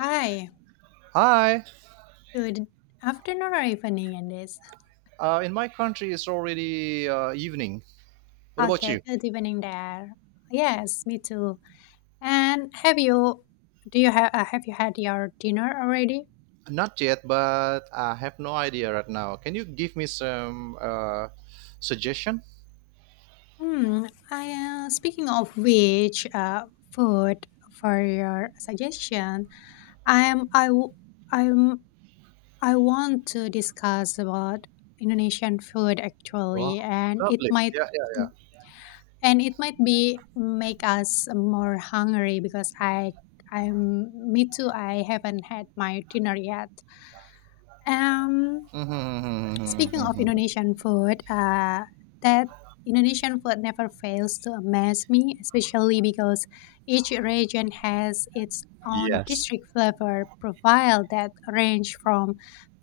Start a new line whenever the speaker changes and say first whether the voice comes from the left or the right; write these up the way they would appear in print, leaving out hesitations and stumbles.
left: Hi,
right: Hi.
left: good afternoon or evening in this.
right: In my country, it's already evening. What about
left: Okay,
right: you?
left: good evening there. Yes, me too. And have you do you have Have you had your dinner already?
right: Not yet, but I have no idea right now. Can you give me some suggestion?
left: Hmm. I Speaking of which, food for your suggestion, I am I w- I'm I want to discuss about Indonesian food
right: Wow,
left: actually, and it
right: lovely.
left: might.
right: Yeah, yeah, yeah.
left: And it might be make us more hungry because I'm me too, I haven't had my dinner yet. Um Speaking of
right: Mhm.
left: Indonesian food, that Indonesian food never fails to amaze me, especially because each region has its own
right: Yes.
left: district flavor profile that range from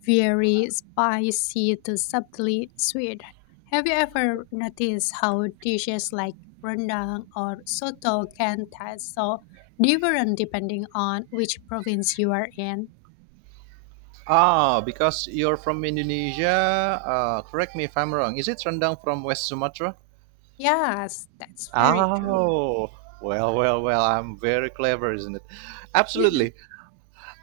left: very spicy to subtly sweet. Have you ever noticed how dishes like rendang or soto can taste so different depending on which province you are in?
right: Ah, because you're from Indonesia. Correct me if I'm wrong. Is it rendang from West Sumatra?
left: Yes, that's very true.
right: Oh, well, well, well. I'm very clever, isn't it? Absolutely.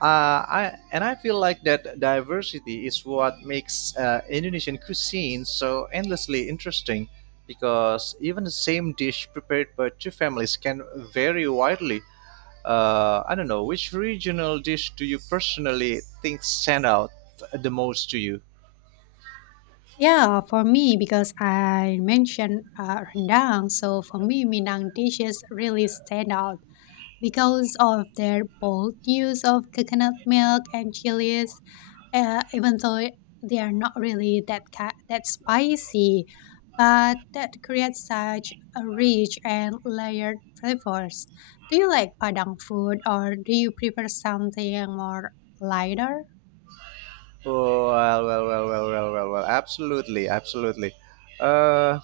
right: And I feel like that diversity is what makes Indonesian cuisine so endlessly interesting, because even the same dish prepared by two families can vary widely. I don't know, which regional dish do you personally think stand out the most to you?
left: Yeah, for me, because I mentioned rendang, so for me, Minang dishes really stand out because of their bold use of coconut milk and chilies, even though they are not really that spicy, but that creates such a rich and layered flavors. Do you like Padang food or do you prefer something more lighter?
right: Oh, well, well, well, well, well, well, well, well, absolutely, absolutely. Uh,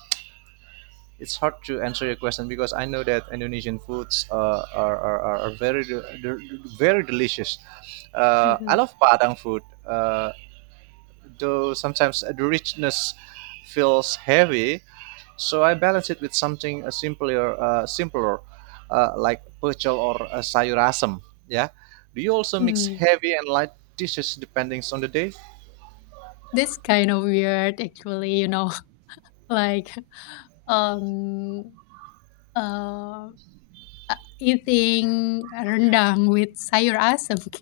right: it's hard to answer your question, because I know that Indonesian foods are very very delicious. I
left: Mhm.
right: love Padang food, uh, though sometimes the richness feels heavy. So I balance it with something simpler, like pecel or sayur asam. Yeah. Do you also mix
left: Mm.
right: heavy and light dishes depending on the day?
left: This kind of weird actually, like um uh eating rendang with sayur asam.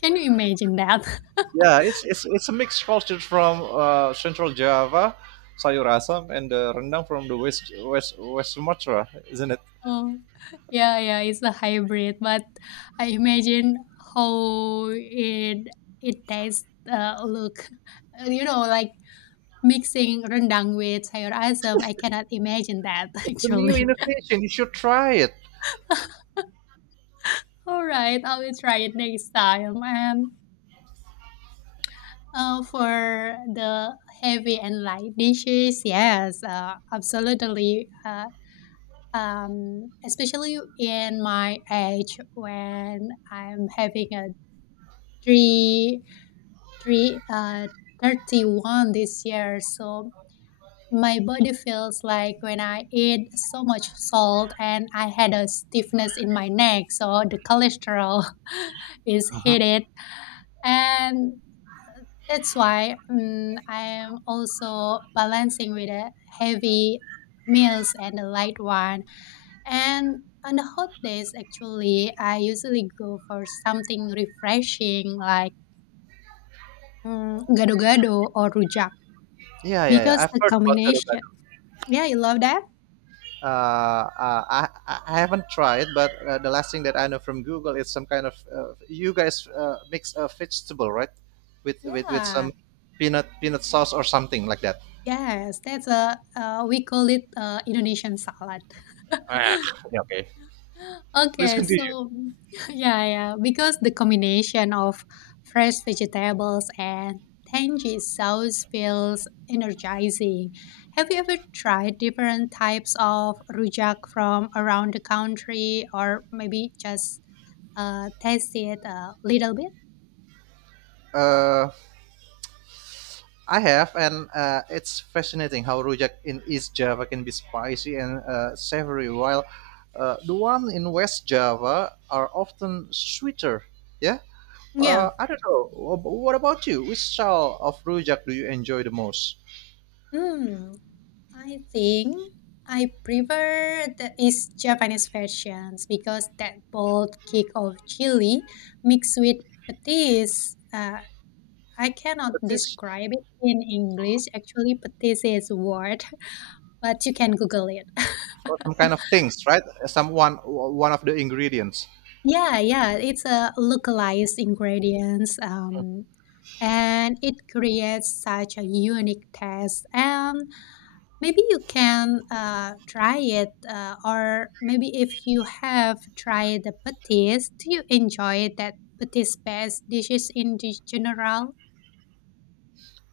left: Can you imagine that?
right: Yeah, it's a mixed culture from Central Java, sayur asam, and rendang from the West Sumatra, isn't it?
left: Oh, yeah, yeah, it's a hybrid, but I imagine how it tastes look. You know, like mixing rendang with sayur asam, I cannot imagine that
right: It's a new
left: actually.
right: innovation. You should try it.
left: All right, I will try it next time. And for the heavy and light dishes, yes, absolutely. Especially in my age when I'm having a three, three, uh, 31 this year. So my body feels like when I eat so much salt and I had a stiffness in my neck. So the cholesterol is
right: Mhm.
left: heated. And that's why I am also balancing with a heavy meals and a light one. And on the hot days, actually, I usually go for something refreshing like gado-gado or rujak
right: Yeah, yeah, yeah.
left: because
right: I've
left: the
right: heard about gado
left: combination.
right: gado.
left: Yeah, you love that?
right: Uh, uh, I I haven't tried, but the last thing that I know from Google is some kind of you guys mix a vegetable, right? With
left: Yeah.
right: some peanut sauce or something like that.
left: Yes, that's a we call it Indonesian salad.
right: Yeah, okay. Please
left: Okay,
right: continue.
left: so yeah, yeah, because the combination of fresh vegetables and tangy sauce feels energizing. Have you ever tried different types of rujak from around the country, or maybe just taste it a little bit?
right: Uh, I have, and it's fascinating how rujak in East Java can be spicy and savory, while the one in West Java are often sweeter. Yeah,
left: Yeah.
right: I don't know. What about you? Which style of rujak do you enjoy the most?
left: Hmm, I think I prefer the East Japanese versions because that bold kick of chili mixed with patis. I cannot
right: But this
left: describe it in English. Actually, patis is a word, but you can Google it.
right: or some kind of things, right? Some one one of the ingredients.
left: Yeah, yeah, it's a localized ingredients. And it creates such a unique taste. And maybe you can try it, or maybe if you have tried the patis, do you enjoy that patis based dishes in general?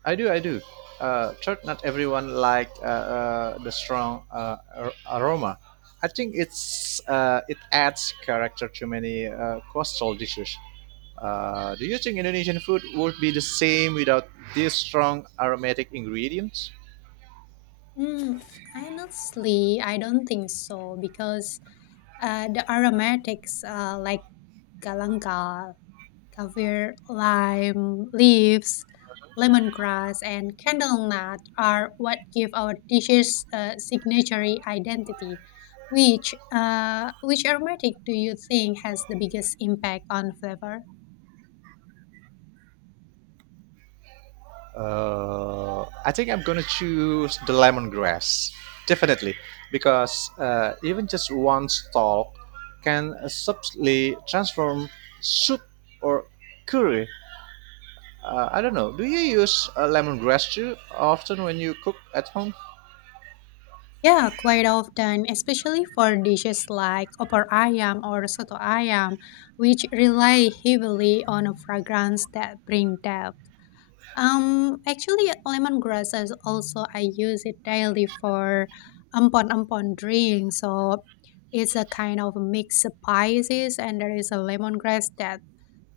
right: I do, I do. Third, not everyone like the strong aroma. I think it's it adds character to many coastal dishes. Do you think Indonesian food would be the same without these strong aromatic ingredients?
left: Mm, honestly, I don't think so because the aromatics like galangal, Kaffir lime leaves, lemongrass, and candlenut are what give our dishes a signature identity. Which aromatic do you think has the biggest impact on flavor?
right: I think I'm gonna choose the lemongrass, definitely, because even just one stalk can subtly transform soup or curry. I don't know. Do you use lemongrass too often when you cook at home?
left: Yeah, quite often, especially for dishes like opor ayam or soto ayam, which rely heavily on a fragrance that bring depth. Actually, lemongrass is also I use it daily for ampon ampon drink. So it's a kind of mixed spices, and there is a lemongrass that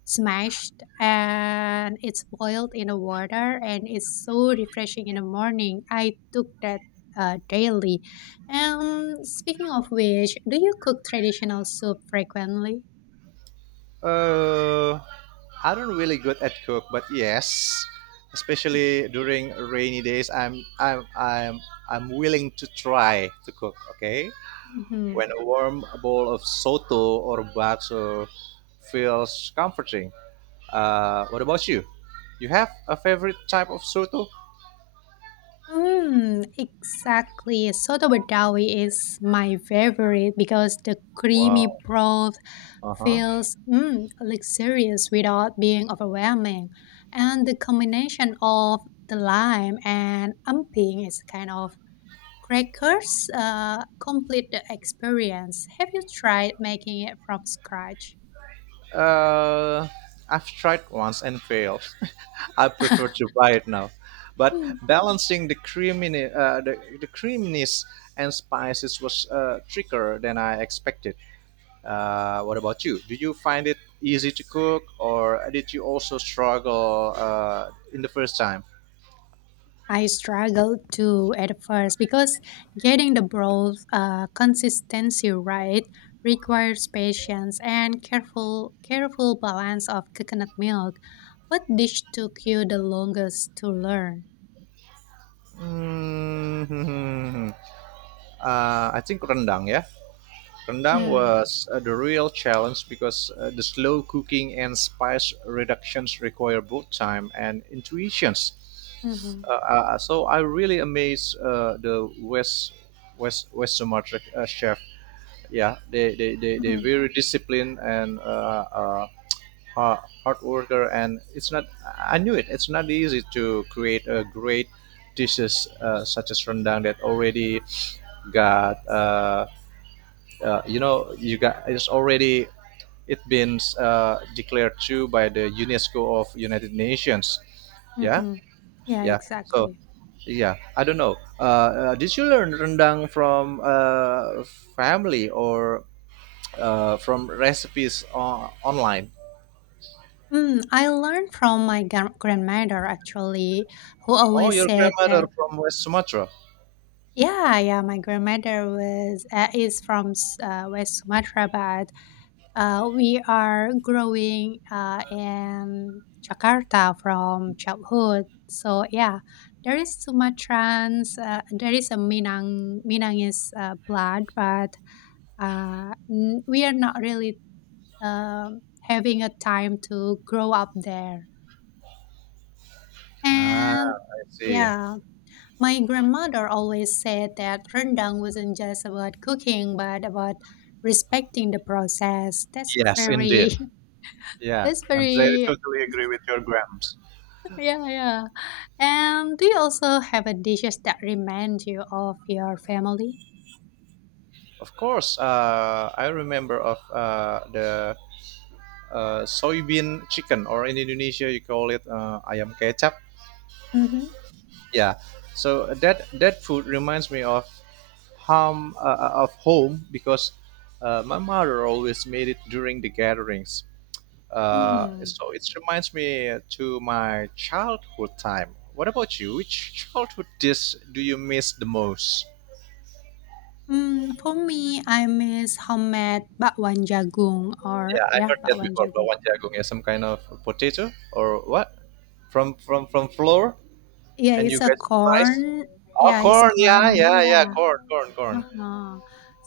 left: smashed and it's boiled in the water, and it's so refreshing in the morning. I took that daily. Speaking of which, do you cook traditional soup frequently?
right: Uh, I don't really good at cook, but yes, especially during rainy days, I'm willing to try to cook. Okay,
left: Mhm.
right: when a warm bowl of soto or bakso feels comforting. What about you? You have a favorite type of soto?
left: Mm, exactly. Soto Badawi is my favorite because the creamy
right: Wow.
left: broth
right: Uh huh.
left: feels luxurious without being overwhelming. And the combination of the lime and amping is kind of crackers complete the experience. Have you tried making it from scratch?
right: Uh, I've tried once and failed. I prefer to buy it now. But
left: Hmm.
right: balancing the creaminess, the creaminess and spices was trickier than I expected. What about you? Do you find it easy to cook, or did you also struggle in the first time?
left: I struggled too at first because getting the broth consistency right requires patience and careful balance of coconut milk. What dish took you the longest to learn?
right: Hmm, I think rendang, yeah. Rendang
left: Mm,
right: was the real challenge because the slow cooking and spice reductions require both time and intuitions.
left: mm-hmm,
right: So I really amazed the West Sumatra chef. Yeah, they
left: mm-hmm,
right: very disciplined and hard, hard worker, and it's not. I knew it. It's not easy to create a great dishes such as rendang that already got. You know you got it's already it been declared to by the UNESCO of United Nations. Yeah,
left: mm-hmm. Yeah,
right: yeah. So
left: exactly.
right: yeah, I don't know. Did you learn rendang from family or from recipes online?
left: Mm, I learned from my grandmother actually, who
right: Oh,
left: always
right: your
left: said
right: grandmother
left: that.
right: from West Sumatra.
left: Yeah, yeah. My grandmother was is from West Sumatra, but we are growing in Jakarta from childhood. So yeah, there is Sumatrans. There is a Minang. Minang is blood, but we are not really um having a time to grow up there.
right: Ah,
left: And
right: I see.
left: yeah, my grandmother always said that rendang wasn't just about cooking, but about respecting the process. That's a
right: Yes,
left: very.
right: indeed. Yeah,
left: That's
right: I'm very
left: very.
right: totally agree with your grams.
left: Yeah, yeah. And do you also have a dishes that remind you of your family?
right: Of course, I remember of the soybean chicken, or in Indonesia you call it ayam kecap.
left: Mm-hmm.
right: Yeah. So that food reminds me of home because my mother always made it during the gatherings.
left: Hmm.
right: So it reminds me to my childhood time. What about you? Which childhood dish do you miss the most?
left: Hmm. For me, I miss homemade bakwan jagung or
right: Yeah, I
left: yeah,
right: heard that
left: bakwan
right: before.
left: jagung.
right: Bawang jagung is some kind of potato or what? From flour
left: Yeah,
right: and
left: it's
right: you
left: a
right: guys fries.
left: corn.
right: Oh,
left: Yeah, it's
right: corn. Yeah,
left: corn.
right: yeah, yeah.
left: Yeah.
right: Corn, corn, corn.
left: Uh-huh.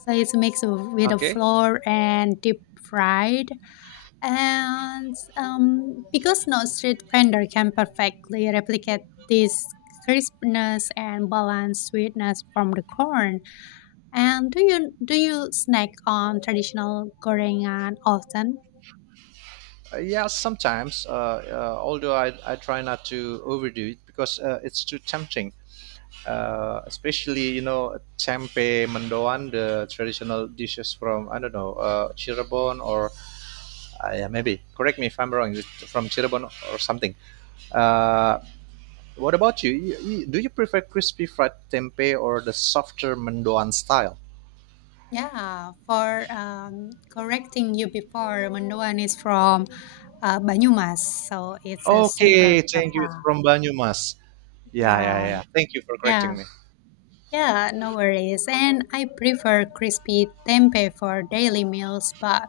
left: So it's mixed with a
right: Okay.
left: flour and deep fried. And because no street vendor can perfectly replicate this crispness and balanced sweetness from the corn. And do you snack on traditional gorengan often?
right: Yeah, sometimes. Although I try not to overdo it because it's too tempting. Especially you know tempe, mendoan, the traditional dishes from I don't know Cirebon or yeah, maybe. Correct me if I'm wrong. It's from Cirebon or something. Uh, what about you? Do you prefer crispy fried tempeh or the softer mendoan style?
left: Yeah, for correcting you before, Manduan is from Banyumas, so it's a Central
right: Okay, thank you. It's
left: Java.
right: from Banyumas. Yeah, yeah,
left: Yeah,
right: yeah. Thank you for
left: yeah,
right: correcting me.
left: yeah, no worries. And I prefer crispy tempeh for daily meals, but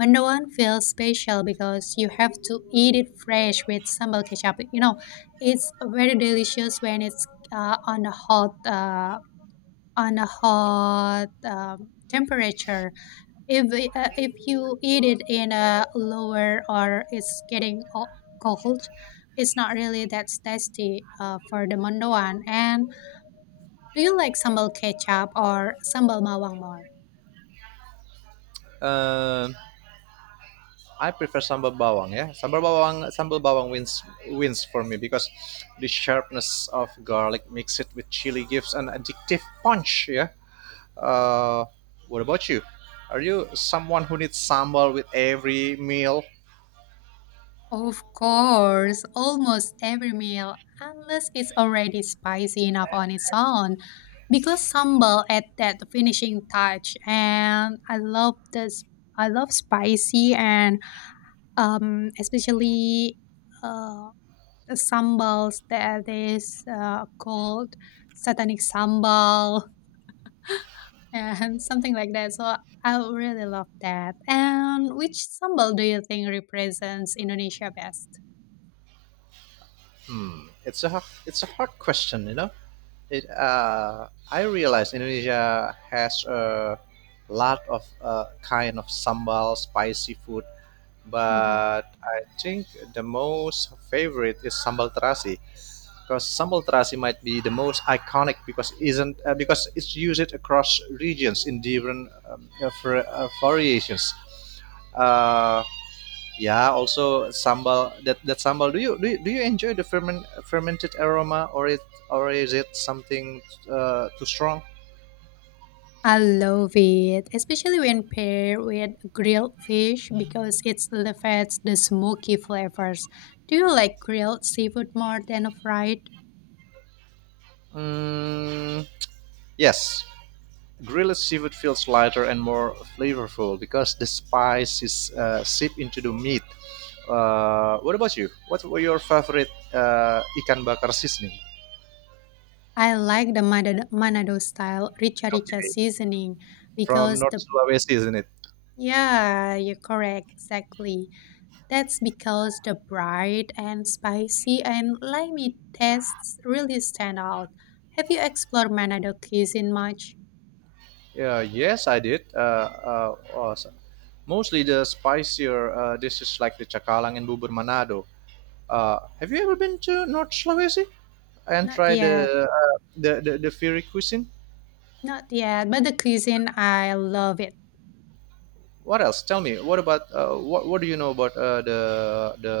left: Manduan feels special because you have to eat it fresh with sambal ketchup. You know, it's very delicious when it's uh, on a hot uh, on a hot temperature. If you eat it in a lower or it's getting cold, it's not really that tasty for the mendoan. And do you like sambal ketchup or sambal mawang more?
right: Um, I prefer sambal bawang. Yeah, sambal bawang wins for me, because the sharpness of garlic mixed with chili gives an addictive punch. Yeah. Uh, what about you? Are you someone who needs sambal with every meal?
left: Of course, almost every meal unless it's already spicy enough on its own, because sambal add that finishing touch. And I love spicy, and especially uh sambals that is called satanic sambal and something like that. So I really love that. And which sambal do you think represents Indonesia best?
right: Hmm. It's a hot, it's a hard question, you know. It I realize Indonesia has a lot of kind of sambal, spicy food,
left: Mhm.
right: but I think the most favorite is sambal terasi, because sambal terasi might be the most iconic because isn't because it's used across regions in different variations. Uh, yeah, also sambal. That that sambal. Do you enjoy the fermented aroma, or it or is it something too strong?
left: I love it, especially when paired with grilled fish because it elevates the smoky flavors. Do you like grilled seafood more than fried?
right: Mm, yes, grilled seafood feels lighter and more flavorful because the spice is seep into the meat. What about you? What were your favorite ikan bakar seasoning
left: I like the Manado style rica rica seasoning
right: from
left: because
right: North
left: the.
right: Sulawesi? Isn't it?
left: Yeah, you're correct. Exactly. That's because the bright and spicy and limey tastes really stand out. Have you explored Manado cuisine much?
right: Yeah, yes, I did. Mostly the spicier dishes like the cakalang and bubur manado. Have you ever been to North Sulawesi and
left: Not
right: tried
left: yet.
right: the the fiery cuisine?
left: Not yet. But the cuisine, I love it.
right: What else? Tell me. What about what do you know about the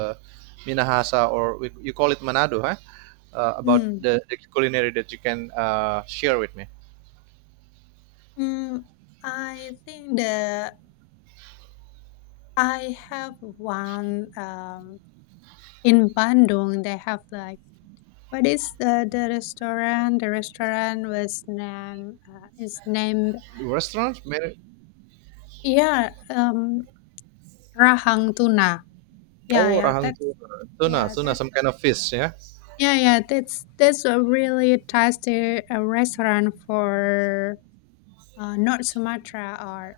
right: Minahasa, or we, you call it Manado, huh? About
left: Mm.
right: the culinary that you can share with me.
left: Mm, I think the I have one in Bandung. They have like what is the restaurant? The restaurant was named is named,
right: Restaurant?
left: yeah, Rahang tuna. Yeah,
right: Oh,
left: yeah,
right: rahang tuna, tuna,
left: yeah,
right: tuna,
left: that's
right: some kind of fish, yeah.
left: that's a really tasty restaurant for North Sumatra or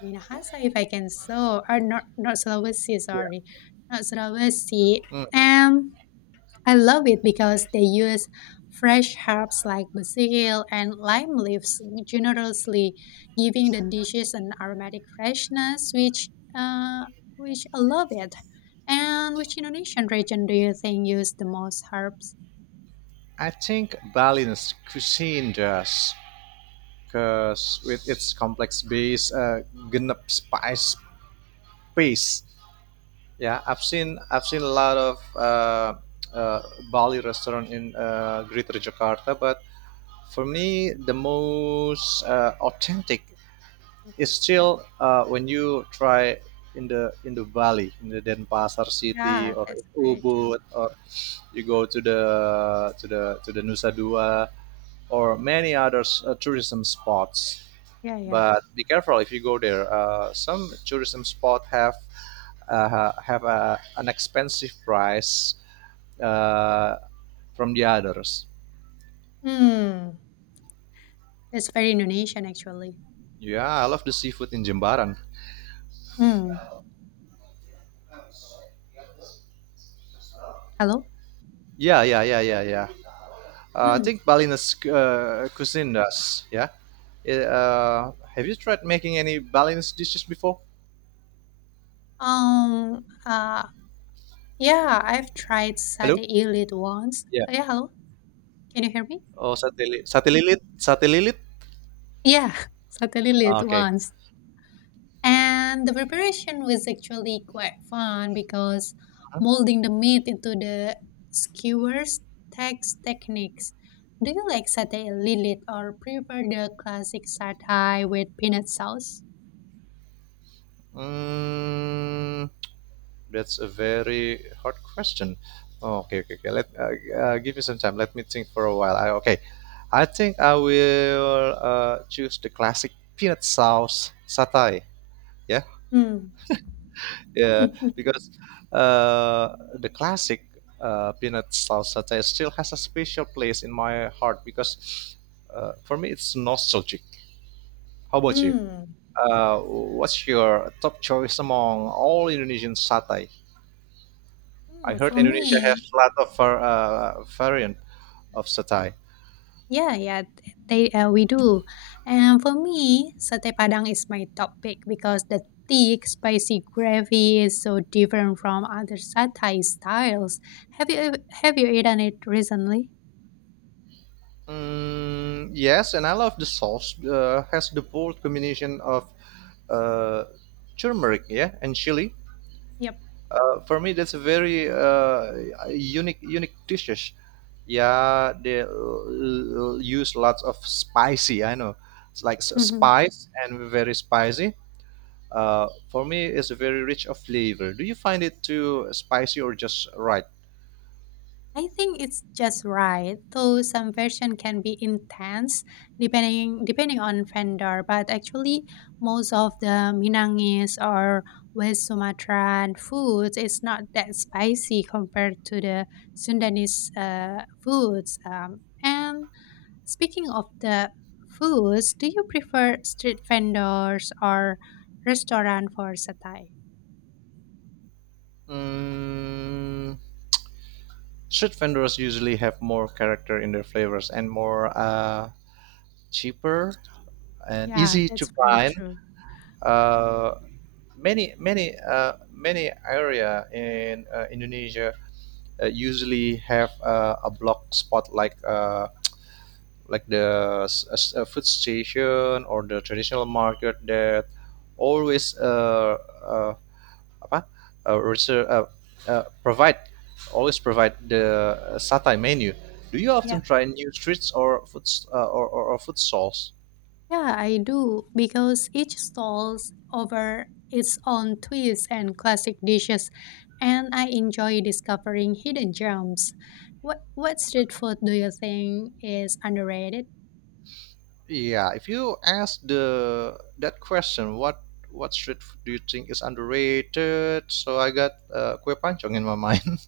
left: Minahasa, if I can so, or North Sulawesi,
right: Yeah.
left: sorry, North Sulawesi.
right: Mm.
left: Um, I love it because they use fresh herbs like basil and lime leaves generously, giving the dishes an aromatic freshness, which I love it. And which Indonesian region do you think use the most herbs?
right: I think Balinese cuisine does, because with its complex base, ganap spice base. Yeah, I've seen a lot of uh, Bali restaurant in Greater Jakarta, but for me, the most authentic is
left: Mhm.
right: still when you try in the Bali, in the Denpasar city
left: Yeah,
right: or
left: that's
right: in
left: very true.
right: Ubud, or you go to the Nusa Dua or many other tourism spots.
left: Yeah, yeah.
right: But be careful if you go there. Some tourism spot have a, an expensive price uh, from the others.
left: Hmm, that's very Indonesian actually.
right: Yeah, I love the seafood in Jembaran.
left: Hmm. Hello.
right: Yeah, yeah, yeah, yeah, yeah. I
left: Hmm.
right: think Balinese cuisine does. Yeah. Have you tried making any Balinese dishes before?
left: Um. Uh. Yeah, I've tried
right: Hello.
left: satay ilit once.
right: Yeah.
left: Yeah. Hello. Can you hear me?
right: Oh, sate lilit. Sate lilit.
left: Yeah, certainly
right: Ah,
left: late
right: okay.
left: once. And the preparation was actually quite fun because molding the meat into the skewers takes techniques. Do you like satay lilit or prefer the classic satay with peanut sauce?
right: Mm, that's a very hard question. Oh, okay, okay, okay. Let give me some time. Let me think for a while. Okay, I think I will choose the classic peanut sauce satay. Yeah,
left: Hmm.
right: yeah, because the classic peanut sauce satay still has a special place in my heart because for me it's nostalgic. How about you?
left: Hmm.
right: What's your top choice among all Indonesian satay? I
left: Hmm,
right: heard
left: for
right: Indonesia
left: me.
right: has a lot of variant of satay.
left: Yeah, yeah, th- they we do. And for me, satay padang is my top pick because the thick, spicy gravy is so different from other satay styles. Have you eaten it recently?
right: Mm, yes, and I love the sauce. Has the bold combination of uh, turmeric, yeah, and chili.
left: Yep.
right: For me, that's a very unique dishes. Yeah, they use lots of spicy. I know, it's like
left: Mm-hmm.
right: spice and very spicy. For me, it's very rich of flavor. Do you find it too spicy or just right?
left: I think it's just right, though some version can be intense depending on vendor, but actually most of the Minangis or West Sumatran foods is not that spicy compared to the Sundanese foods. And speaking of the foods, do you prefer street vendors or restaurant for satay?
right: Mm, street vendors usually have more character in their flavors and more cheaper and
left: Yeah,
right: easy to
left: that's very
right: find.
left: true.
right: Uh, many area in Indonesia usually have a block spot like the food station or the traditional market that always uh, apa reser- provide always provide the satay menu. Do you often
left: Yeah.
right: try new streets or food or food stalls?
left: Yeah, I do, because each stalls over its own twists and classic dishes, and I enjoy discovering hidden gems. What street food do you think is underrated?
right: Yeah, if you ask the that question, what street food do you think is underrated? So I got kue pancong in my mind.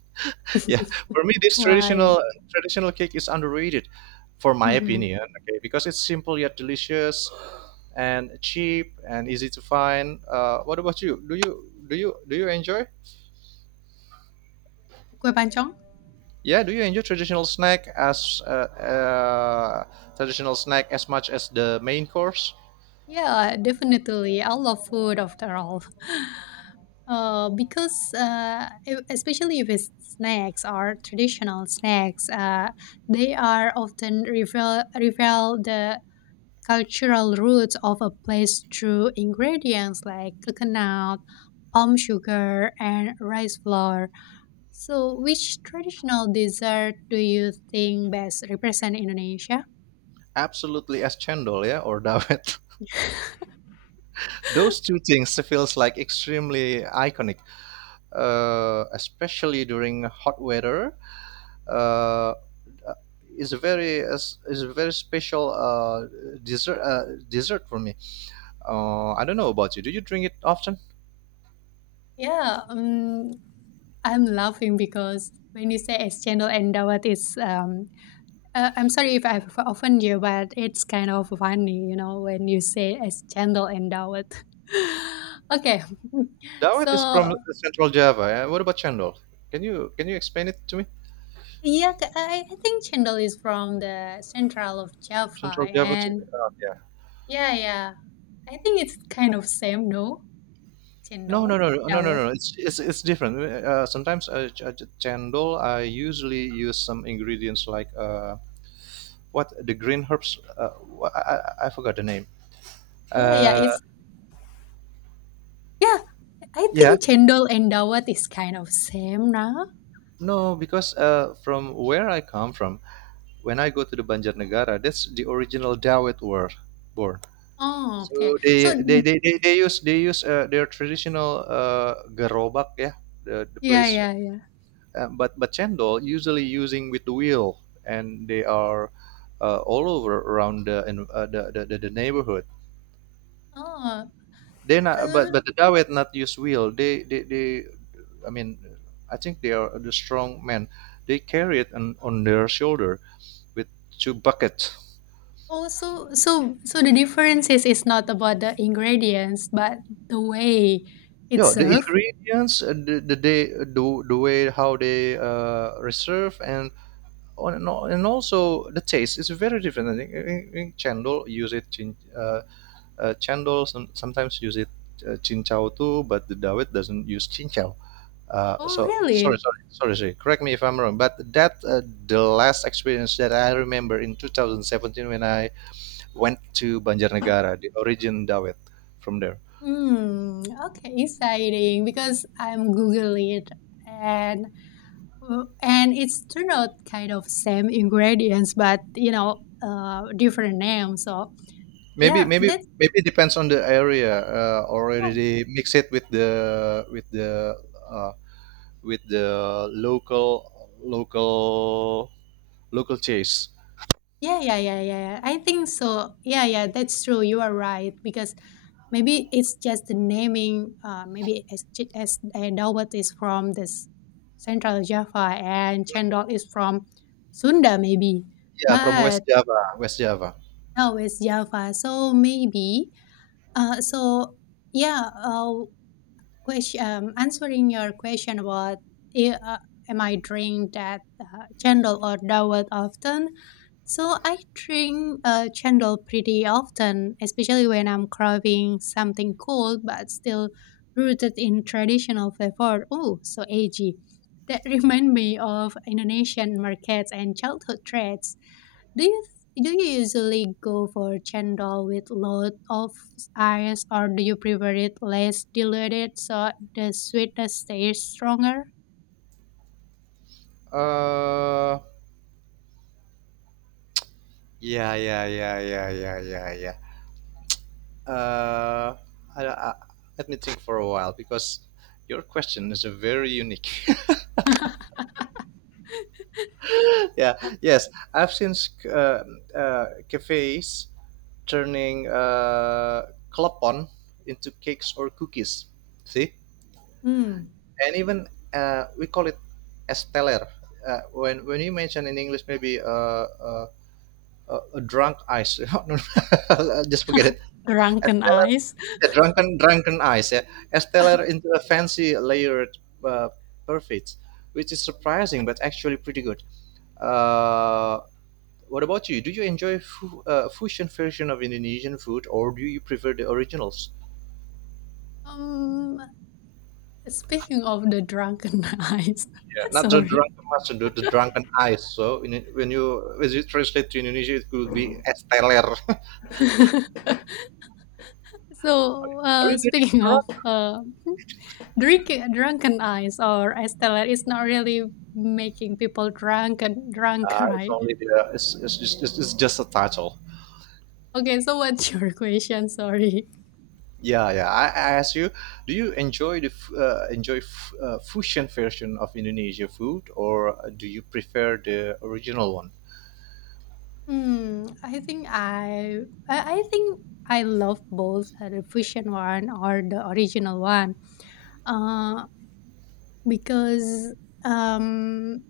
right: Yeah, for me, this
left: Why?
right: traditional cake is underrated, for my
left: Mm-hmm.
right: opinion. Okay, because it's simple yet delicious, and cheap and easy to find. What about you? Do you enjoy?
left: Kue pancong?
right: Yeah, do you enjoy traditional snack as much as the main course?
left: Yeah, definitely. I love food after all. Because especially if it's snacks or traditional snacks, they are often reveal the cultural roots of a place through ingredients like coconut, palm sugar, and rice flour. So, which traditional dessert do you think best represent Indonesia?
right: Absolutely, as chendol, yeah, or dawet. Those two things feels like extremely iconic, especially during hot weather uh, is a very special dessert dessert for me. I don't know about you. Do you drink it often?
left: Yeah, I'm laughing because when you say es cendol and dawet, it's I'm sorry if I've offended you, but it's kind of funny, you know, when you say es cendol and dawet. Okay,
right: Dawet is
left: so.
right: from Central Java, eh? What about chendol? Can you explain it to me?
left: Yeah, I think chendol is from the central of Java,
right: Central Java too?
left: and
right: Yeah.
left: yeah, yeah, I think it's kind of same, no?
right: No, no,
left: Chendol,
right: no, no, no, no,
left: dawat.
right: no. It's different. Sometimes chendol, I usually use some ingredients like what the green herbs. Wh- I, I forgot the name.
left: Yeah, yeah,
right: Uh,
left: it's yeah. I
right: yeah,
left: think chendol and dawat is kind of same now.
right: No, because from where I come from, when I go to the Banjarnegara, that's the original Dawood were born.
left: Oh, okay.
right: So
left: So
right: they use their traditional garobak, yeah, the
left: yeah,
right: place.
left: yeah, yeah.
right: But cendol usually using with the wheel, and they are all over around the in, the neighborhood.
left: Oh,
right: They not,
left: uh,
right: but the Dawet not use wheel. I mean, I think they are the strong men. They carry it on their shoulder with 2 buckets.
left: oh, so the difference is it's not about the ingredients, but the way it's
right: Yeah, the
left: served.
right: ingredients, the they the way how they reserve and on and and also the taste is very different. I think cendol use it cendol sometimes use it cincau too, but the Dawit doesn't use cincau.
left: Oh,
right: So sorry,
left: really?
right: sorry, sorry, sorry. Correct me if I'm wrong, but that the last experience that I remember in 2017 when I went to Banjarnegara, the origin Dawit from there.
left: Hmm, okay, exciting because I'm googling it and and it's turned out kind of same ingredients but different name so
right: maybe
left: yeah
right: maybe
left: that's.
right: maybe depends on the area,
left: yeah
right: already mix it with the uh, with the local local local cheese.
left: yeah, I think so, yeah, yeah. That's true, you are right because maybe it's just the naming, maybe as Ch- as Dawat is from this Central Java and Chendol is from Sunda maybe
right: Yeah, from
left: but
right: west java.
left: Oh, it's Java. So maybe, uh, so yeah, uh, question, answering your question about i- uh, am I drink that chendol or dawet often? So I drink chendol pretty often, especially when I'm craving something cold but still rooted in traditional flavor. Oh, so edgy. That remind me of Indonesian markets and childhood trends. Do you do you usually go for chendol with lot of ice, or do you prefer it less diluted so the sweetness stays stronger?
right: Uh yeah yeah yeah yeah yeah yeah yeah uh I, I, let me think for a while because your question is a very unique. Yeah, yes. I've seen uh, cafes turning klepon into cakes or cookies. See, and even we call it esteller. When you mention in English, maybe uh, a drunk ice. No, no, just forget it.
left: Drunken
right: Esteller,
left: eyes.
right: the drunken ice. Yeah, esteller into a fancy layered uh, perfect, which is surprising but actually pretty good. Uh, What about you? Do you enjoy fusion version of Indonesian food, or do you prefer the originals?
left: Um, Speaking of the drunken eyes,
right: Yeah. Not the
left: sorry.
right: drunken master, the drunken eyes. So in, when you translate to Indonesia, it could be esteler.
left: so,
right: Are you getting
left: speaking of
right: drunk?
left: drinking drunken eyes or Estella, it's not really making people drunk and drunk,
right: It's
left: right?
right: only the it's just a title.
left: Okay, so what's your question? Sorry.
right: I ask you, do you enjoy the fusion version of Indonesia food, or do you prefer the original one?
left: Hmm, I think I think I love both, the fusion one or the original one. Uh, because um,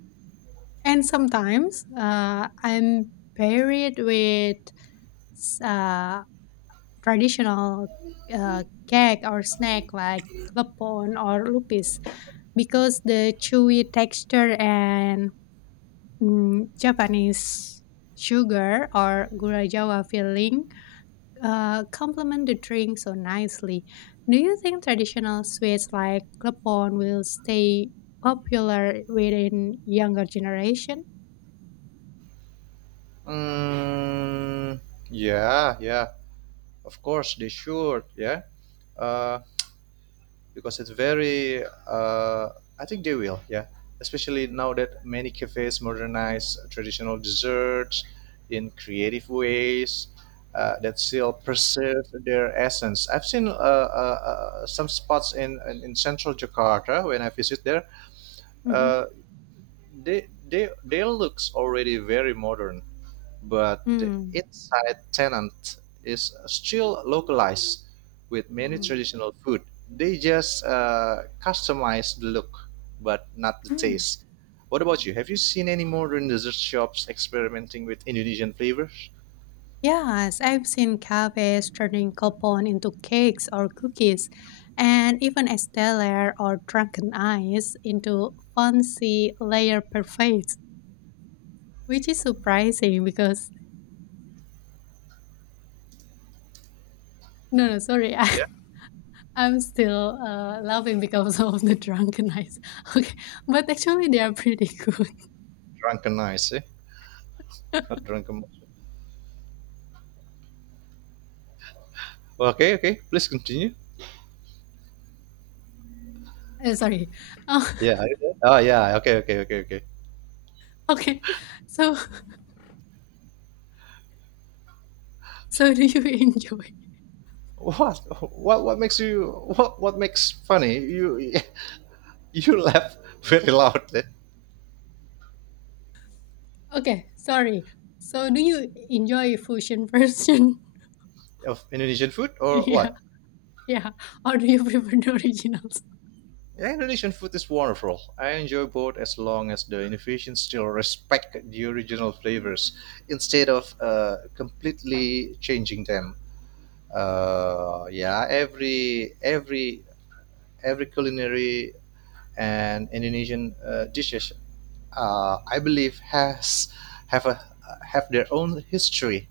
left: and sometimes I'm paired with s- uh, traditional uh, cake or snack like klepon or lupis because the chewy texture and mm, Japanese sugar or gura jawa filling complement the drink so nicely. Do you think traditional sweets like klepon will stay popular within younger generation?
right: Mm, yeah, yeah. Of course, they should. Yeah, uh, because it's very. I think they will. Yeah, especially now that many cafes modernize traditional desserts in creative ways that still preserve their essence. I've seen some spots in, in central Jakarta when I visit there.
left: Hmm.
right: Uh, they looks already very modern but the
left: Mm.
right: inside tenant is still localized with many
left: Mm.
right: traditional food. They just customize the look, but not the
left: Mm.
right: taste. What about you? Have you seen any modern dessert shops experimenting with Indonesian flavors?
left: Yes, I've seen cafes turning klepon into cakes or cookies, and even estelle or Drunken Eyes into fancy layer parfaits, which is surprising because. No, no, sorry.
right: Yeah,
left: I'm still laughing because of the drunken eyes. Okay, but actually they are pretty good.
right: drunken ice, eh? Not drunken. Okay, okay. Please continue.
left: Sorry. Oh,
right: Yeah. Are you there? Oh, yeah. Okay, okay, okay, okay.
left: okay. So so do you enjoy?
right: What? What? What makes you? What? What makes funny? You? You laugh very loud.
left: Okay, sorry. So do you enjoy fusion version?
right: Of Indonesian food or
left: Yeah,
right: what?
left: yeah. Or do you prefer the originals?
right: Yeah, Indonesian food is wonderful. I enjoy both as long as the innovations still respect the original flavors instead of completely changing them. Every every culinary and Indonesian dishes, I believe, has have a have their own history.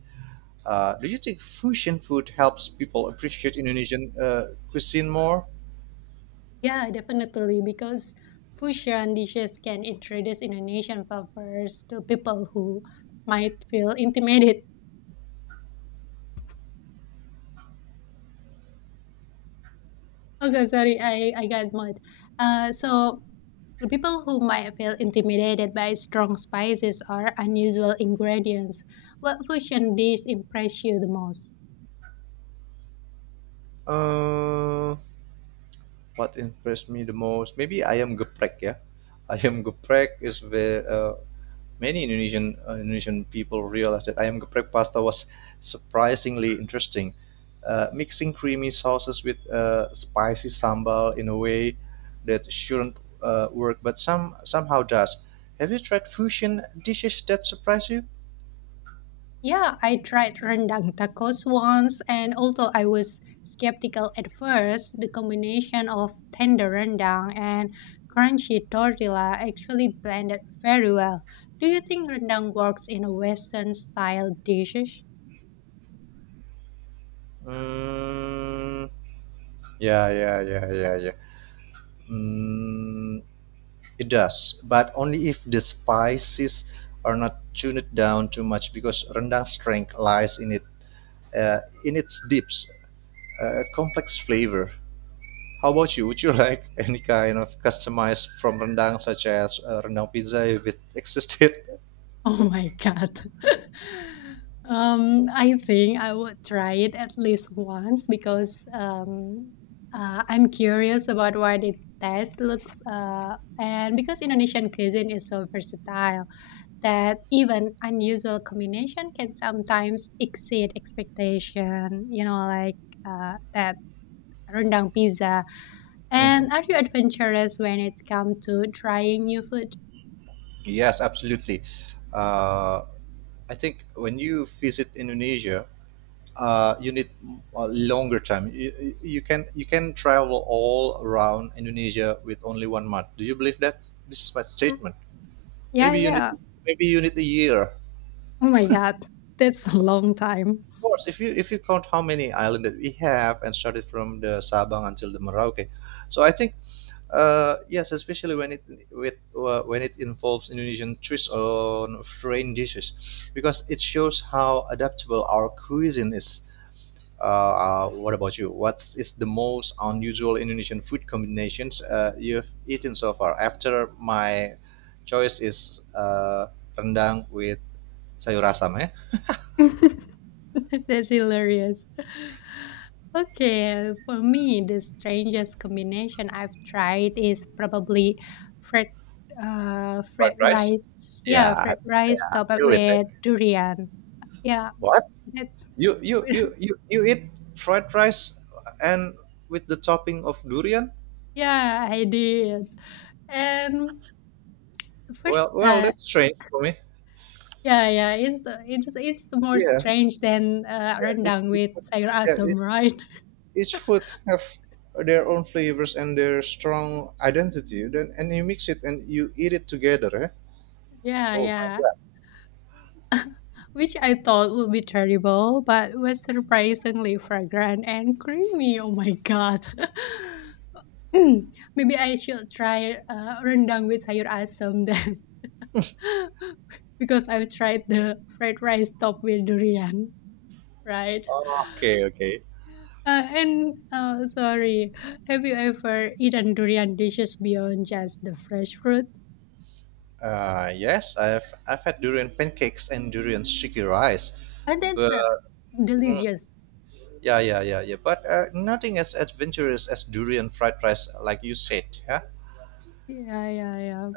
right: Do you think fusion food helps people appreciate Indonesian cuisine more?
left: Yeah, definitely because fusion dishes can introduce Indonesian flavors to people who might feel intimidated. Okay, sorry. I got mad. So, the people who might feel intimidated by strong spices or unusual ingredients, what fusion dish impressed you the most?
right: Uh, What impressed me the most, maybe ayam geprek ya. Ayam geprek is where many Indonesian Indonesian people realized that ayam geprek pasta was surprisingly interesting. Mixing creamy sauces with spicy sambal in a way that shouldn't work, but somehow does. Have you tried fusion dishes that surprise you?
left: Yeah, I tried rendang tacos once, and although I was skeptical at first, the combination of tender rendang and crunchy tortilla actually blended very well. Do you think rendang works in a Western style dishes?
right: Mm, yeah, yeah, yeah, yeah, yeah. Mm, It does, but only if the spices are not tuned down too much, because rendang's strength lies in it, in its dips, complex flavor. How about you? Would you like any kind of customized from rendang, such as rendang pizza, if it existed?
left: Oh my god. I think I would try it at least once because I'm curious about why the taste looks, and because Indonesian cuisine is so versatile that even unusual combination can sometimes exceed expectation. You know, like that rendang pizza. And
right: Mhm.
left: are you adventurous when it comes to trying new food?
right: Yes, absolutely. Uh, I think when you visit Indonesia, you need a longer time. You Can travel all around Indonesia with only 1 month? Do you believe that? This is my
left: Mm.
right: statement.
left: Yeah,
right: Maybe you need
left: yeah.
right: maybe you need a year.
left: Oh my god, that's a long time.
right: Of course, if you count how many islands that we have and started from the Sabang until the Merauke, so I think yes, especially when it with when it involves Indonesian twists on foreign dishes, because it shows how adaptable our cuisine is. What about you? What is the most unusual Indonesian food combinations you've eaten so far? After my choice is rendang with sayur asam, eh?
left: That's hilarious. Okay, for me, the strangest combination I've tried is probably fried,
right: Fried
left: fried
right: rice?
left: rice.
right: Yeah,
left: Yeah,
right: I
left: fried rice topped up
right: knew it,
left: with
right: eh.
left: durian. Yeah,
right: What?
left: that's
right: You you you you you eat fried rice and with the topping of durian?
left: yeah, I did. And first,
right: Well, well,
left: uh,
right: that's strange for me.
left: yeah, yeah, it's more
right: Yeah,
left: strange than
right: yeah,
left: rendang
right: it's
left: with sayur
right: yeah,
left: asam,
right: it's
left: right?
right: Each food have their own flavors and their strong identity. Then and you mix it and you eat it together. Eh?
left: Yeah,
right: Oh
left: yeah.
right: my.
left: Which I thought would be terrible, but was surprisingly fragrant and creamy. Oh my god. Mm, maybe I should try rendang with sayur asam then, because I've tried the fried rice topped with durian, right?
right: Oh, okay, okay.
left: And Sorry, have you ever eaten durian dishes beyond just the fresh fruit?
right: Yes, I've had durian pancakes and durian sticky rice,
left: And that's
right: but mm,
left: delicious.
right: yeah, yeah, yeah, yeah. But nothing as adventurous as durian fried rice, like you said. Yeah,
left: Yeah, yeah, yeah.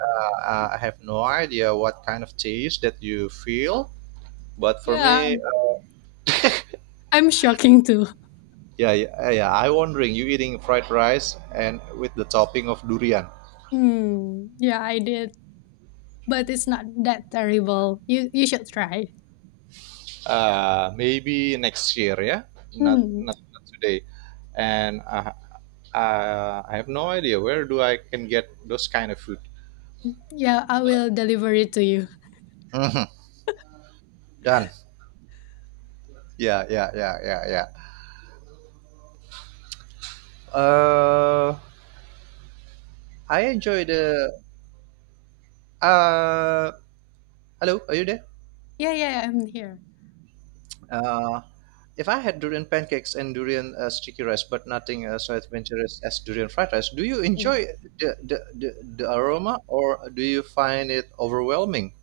right: I have no idea what kind of taste that you feel, but for
left: Yeah,
right: me,
left: I'm shocking too.
right: yeah, yeah, yeah. I wondering you eating fried rice and with the topping of durian.
left: Hmm. Yeah, I did. But it's not that terrible. You should try.
right: Uh, maybe next year. Yeah,
left: Hmm.
right: not today. And I have no idea where do I can get those kind of food.
left: Yeah, I will deliver it to you.
right: Mhm. Done. Yeah, yeah, yeah, yeah, yeah. Uh, I enjoy the. Uh, hello, are you there?
left: Yeah, yeah, I'm here.
right: Uh, if I had durian pancakes and durian sticky rice, but nothing so adventurous as durian fried rice, do you
left: Yeah.
right: enjoy the the, the, the aroma or do you find it overwhelming?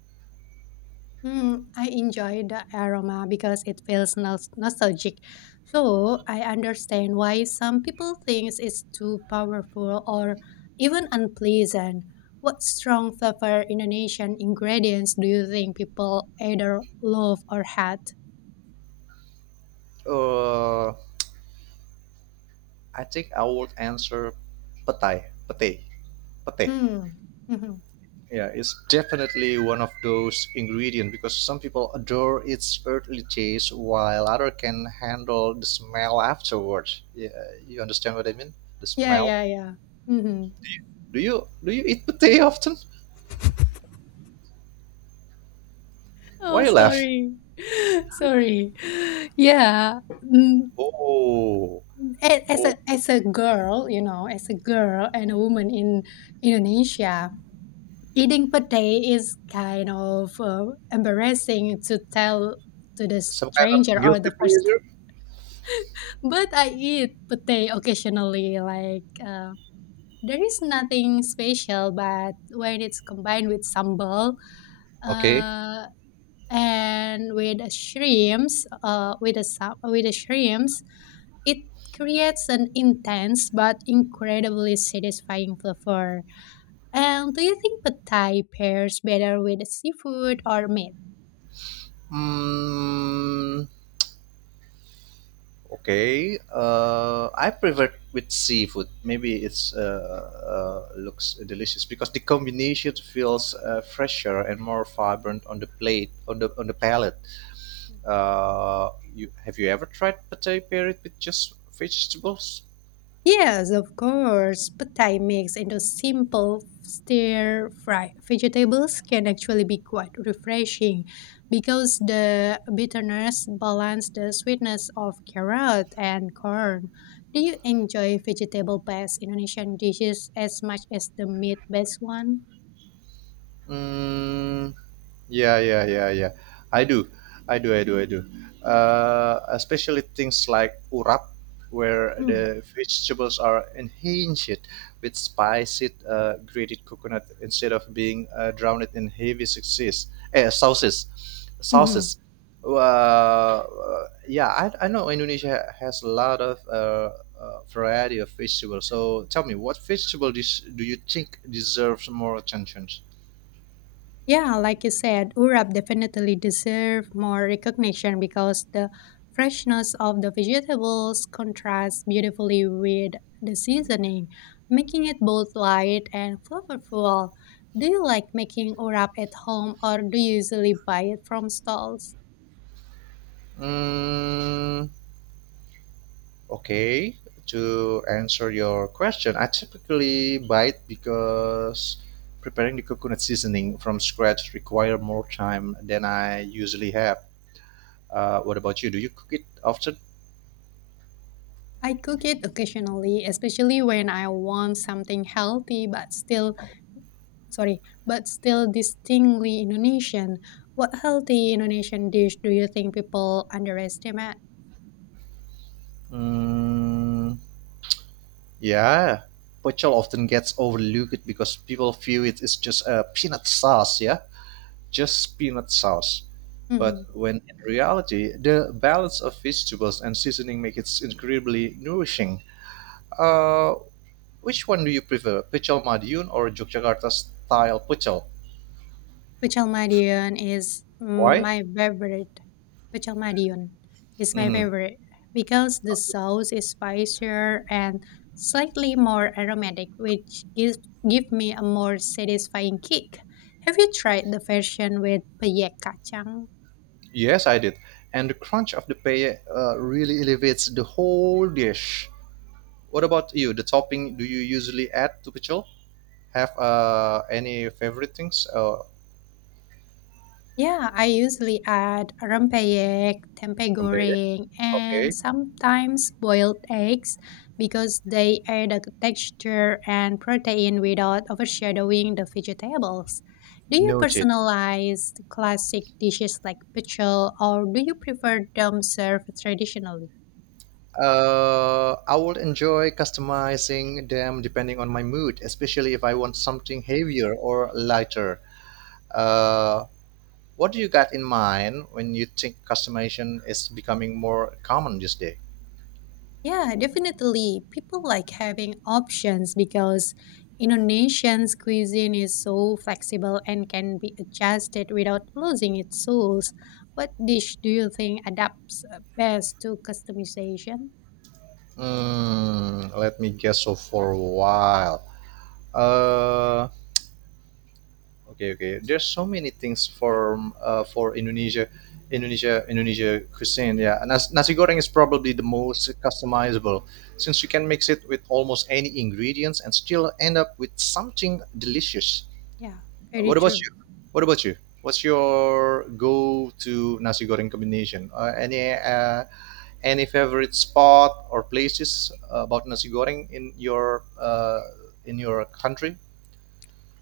left: Mm, I enjoy the aroma because it feels nostalgic. So I understand why some people think it's too powerful or even unpleasant. What strong flavor Indonesian ingredients do you think people either love or hate?
right: Uh, I think I would answer petai, petai, petai.
left: Hmm. Mhm.
right: Yeah, it's definitely one of those ingredients because some people adore its earthly taste while other can handle the smell afterwards. Yeah, you understand what I mean? The
left: Yeah,
right: smell.
left: yeah, yeah. Mhm.
right: Do you eat petai often?
left: Oh,
right: Why you laugh?
left: sorry. Sorry. Yeah. Mm,
right: Oh,
left: as a
right: oh,
left: as a girl, you know, as a girl and a woman in Indonesia, eating pate is kind of embarrassing to tell to the
right: some kind of
left: stranger or
right: guilty
left: the first time.
right: pleasure.
left: But I eat pate occasionally. Like there is nothing special, but when it's combined with sambal,
right: Okay.
left: uh, and with the shrimps, with the shrimps, it creates an intense but incredibly satisfying flavor. And do you think pad thai pairs better with seafood or meat?
right: Hmm. Okay. I prefer with seafood. Maybe it's looks delicious because the combination feels fresher and more vibrant on the plate on the palate. You ever tried pate paired with just vegetables?
left: Yes, of course. Pad mixed into simple stir fry vegetables can actually be quite refreshing because the bitterness balance the sweetness of carrot and corn. Do you enjoy vegetable-based Indonesian dishes as much as the meat-based one?
right: Mm, yeah, yeah, yeah, yeah. I do, I do. Especially things like urap, where
left: Mm.
right: the vegetables are enhanced with spicy grated coconut instead of being drowned in heavy sauces.
left: Mhm.
right: Sauces. Uh, yeah, I know Indonesia has a lot of variety of vegetables. So tell me, what vegetable dish do you think deserves more attention?
left: Yeah, like you said, Urap definitely deserve more recognition because the freshness of the vegetables contrasts beautifully with the seasoning, making it both light and flavorful. Do you like making urap at home or do you usually buy it from stalls?
right: Mm, okay. To answer your question, I typically buy it because preparing the coconut seasoning from scratch require more time than I usually have. What about you? Do you cook it often?
left: I cook it occasionally, especially when I want something healthy but still, sorry, but still distinctly Indonesian. What healthy Indonesian dish do you think people underestimate?
right: Mm, yeah. Pochol often gets overlooked because people view it as just a peanut sauce, yeah? Just peanut sauce. But
left: Mhm.
right: when in reality, the balance of vegetables and seasoning make it incredibly nourishing. Uh, which one do you prefer, pecel Madiun or Yogyakarta style pecel?
left: Pecel Madiun is
right: Why?
left: my favorite. Pecel Madiun is my
right: Mhm.
left: favorite because the sauce is spicier and slightly more aromatic, which gives give me a more satisfying kick. Have you tried the version with peyek kacang?
right: Yes, I did. And the crunch of the pay really elevates the whole dish. What about you? The topping do you usually add to pecel? Have any favorite things
left: Yeah, I usually add rempeyek, tempeh
right: from pay?
left: goreng, and
right: Okay,
left: sometimes boiled eggs because they add a texture and protein without overshadowing the vegetables. Do you
right: noted.
left: personalize classic dishes like pecel or do you prefer them served traditionally?
right: I will enjoy customizing them depending on my mood, especially if I want something heavier or lighter. Uh, What do you got in mind when you think customization is becoming more common these days?
left: Yeah, definitely. People like having options because Indonesian's cuisine is so flexible and can be adjusted without losing its soul. What dish do you think adapts best to customization?
right: Mm, let me guess. So for a while, uh, okay, okay. There's so many things for Indonesia cuisine. Yeah, nasi goreng is probably the most customizable, since you can mix it with almost any ingredients and still end up with something delicious.
left: Yeah, very
right: What about
left: true.
right: you? What about you? What's your go-to nasi goreng combination? Any favorite spot or places about nasi goreng in your country?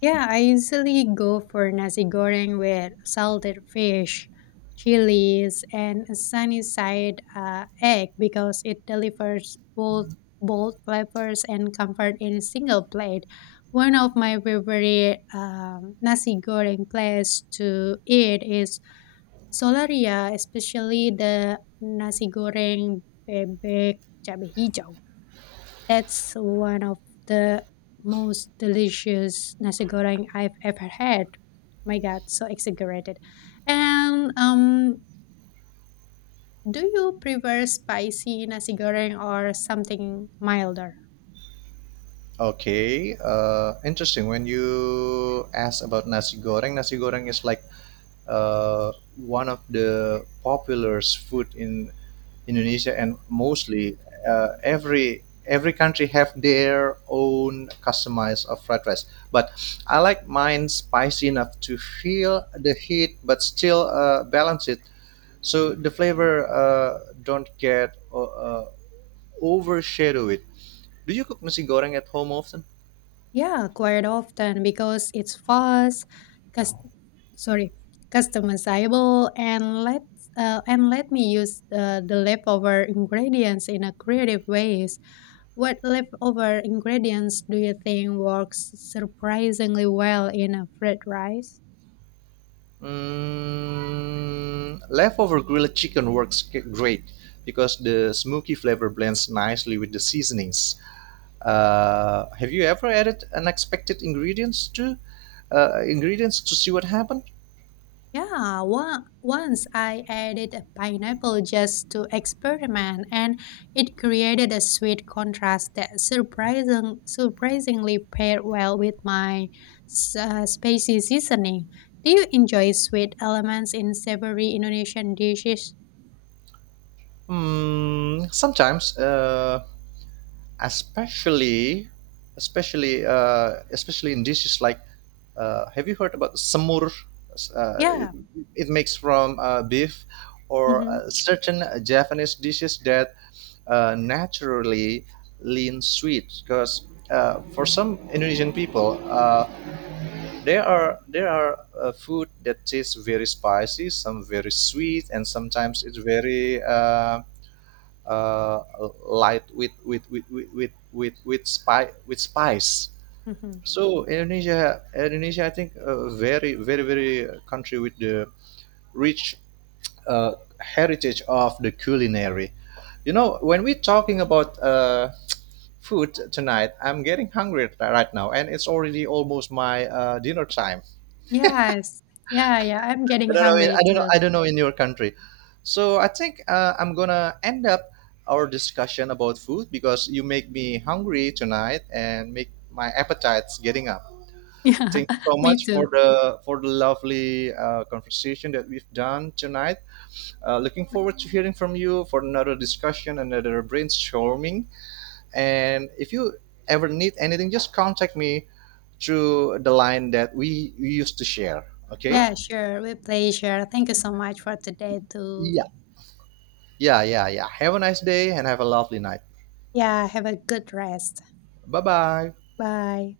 left: Yeah, I usually go for nasi goreng with salted fish, chilies, and a sunny side egg because it delivers both bold flavors and comfort in a single plate. One of my favorite nasi goreng place to eat is Solaria, especially the nasi goreng bebek cabe hijau. That's one of the most delicious nasi goreng I've ever had. My God, so exaggerated. And do you prefer spicy nasi goreng or something milder?
right: Okay, interesting. When you ask about nasi goreng is like uh, one of the popular food in Indonesia and mostly every country have their own customized of fried rice. But I like mine spicy enough to feel the heat, but still balance it so the flavor don't get overshadow it. Do you cook nasi goreng at home often?
left: Yeah, quite often because it's fast, cus- sorry, customizable, and let me use the leftover ingredients in a creative ways. What leftover ingredients do you think works surprisingly well in a fried rice?
right: Mm, leftover grilled chicken works great because the smoky flavor blends nicely with the seasonings. Have you ever added unexpected ingredients to ingredients to see what happened?
left: Yeah, once I added a pineapple just to experiment, and it created a sweet contrast that surprisingly paired well with my spicy seasoning. Do you enjoy sweet elements in savory Indonesian dishes?
right: Hmm, sometimes, especially, especially, especially in dishes like, have you heard about samur? Uh, it,
left: Yeah.
right: it makes from beef or
left: Mm-hmm,
right: certain Japanese dishes that naturally lean sweet because for some Indonesian people, there are food that tastes very spicy some very sweet and sometimes it's very uh, light with with spice.
left: mm-hmm.
right: So indonesia I think a very country with the rich uh, heritage of the culinary. You know, when we're talking about food tonight I'm getting hungry right now and it's already almost my dinner time.
left: Yes. Yeah, yeah. I'm getting hungry too.
right: I don't know in your country. So I think I'm gonna end up our discussion about food because you make me hungry tonight and make my appetites getting up.
left: Yeah,
right: Thank you so
left: me
right: much
left: too.
right: for the lovely conversation that we've done tonight. Looking forward to hearing from you for another discussion, another brainstorming. And if you ever need anything, just contact me through the line that we used to share. Okay.
left: Yeah, sure. With pleasure. Thank you so much for today too.
right: Yeah. Yeah, yeah, yeah. Have a nice day and have a lovely night.
left: Yeah, have a good rest.
right: Bye bye.
left: Bye.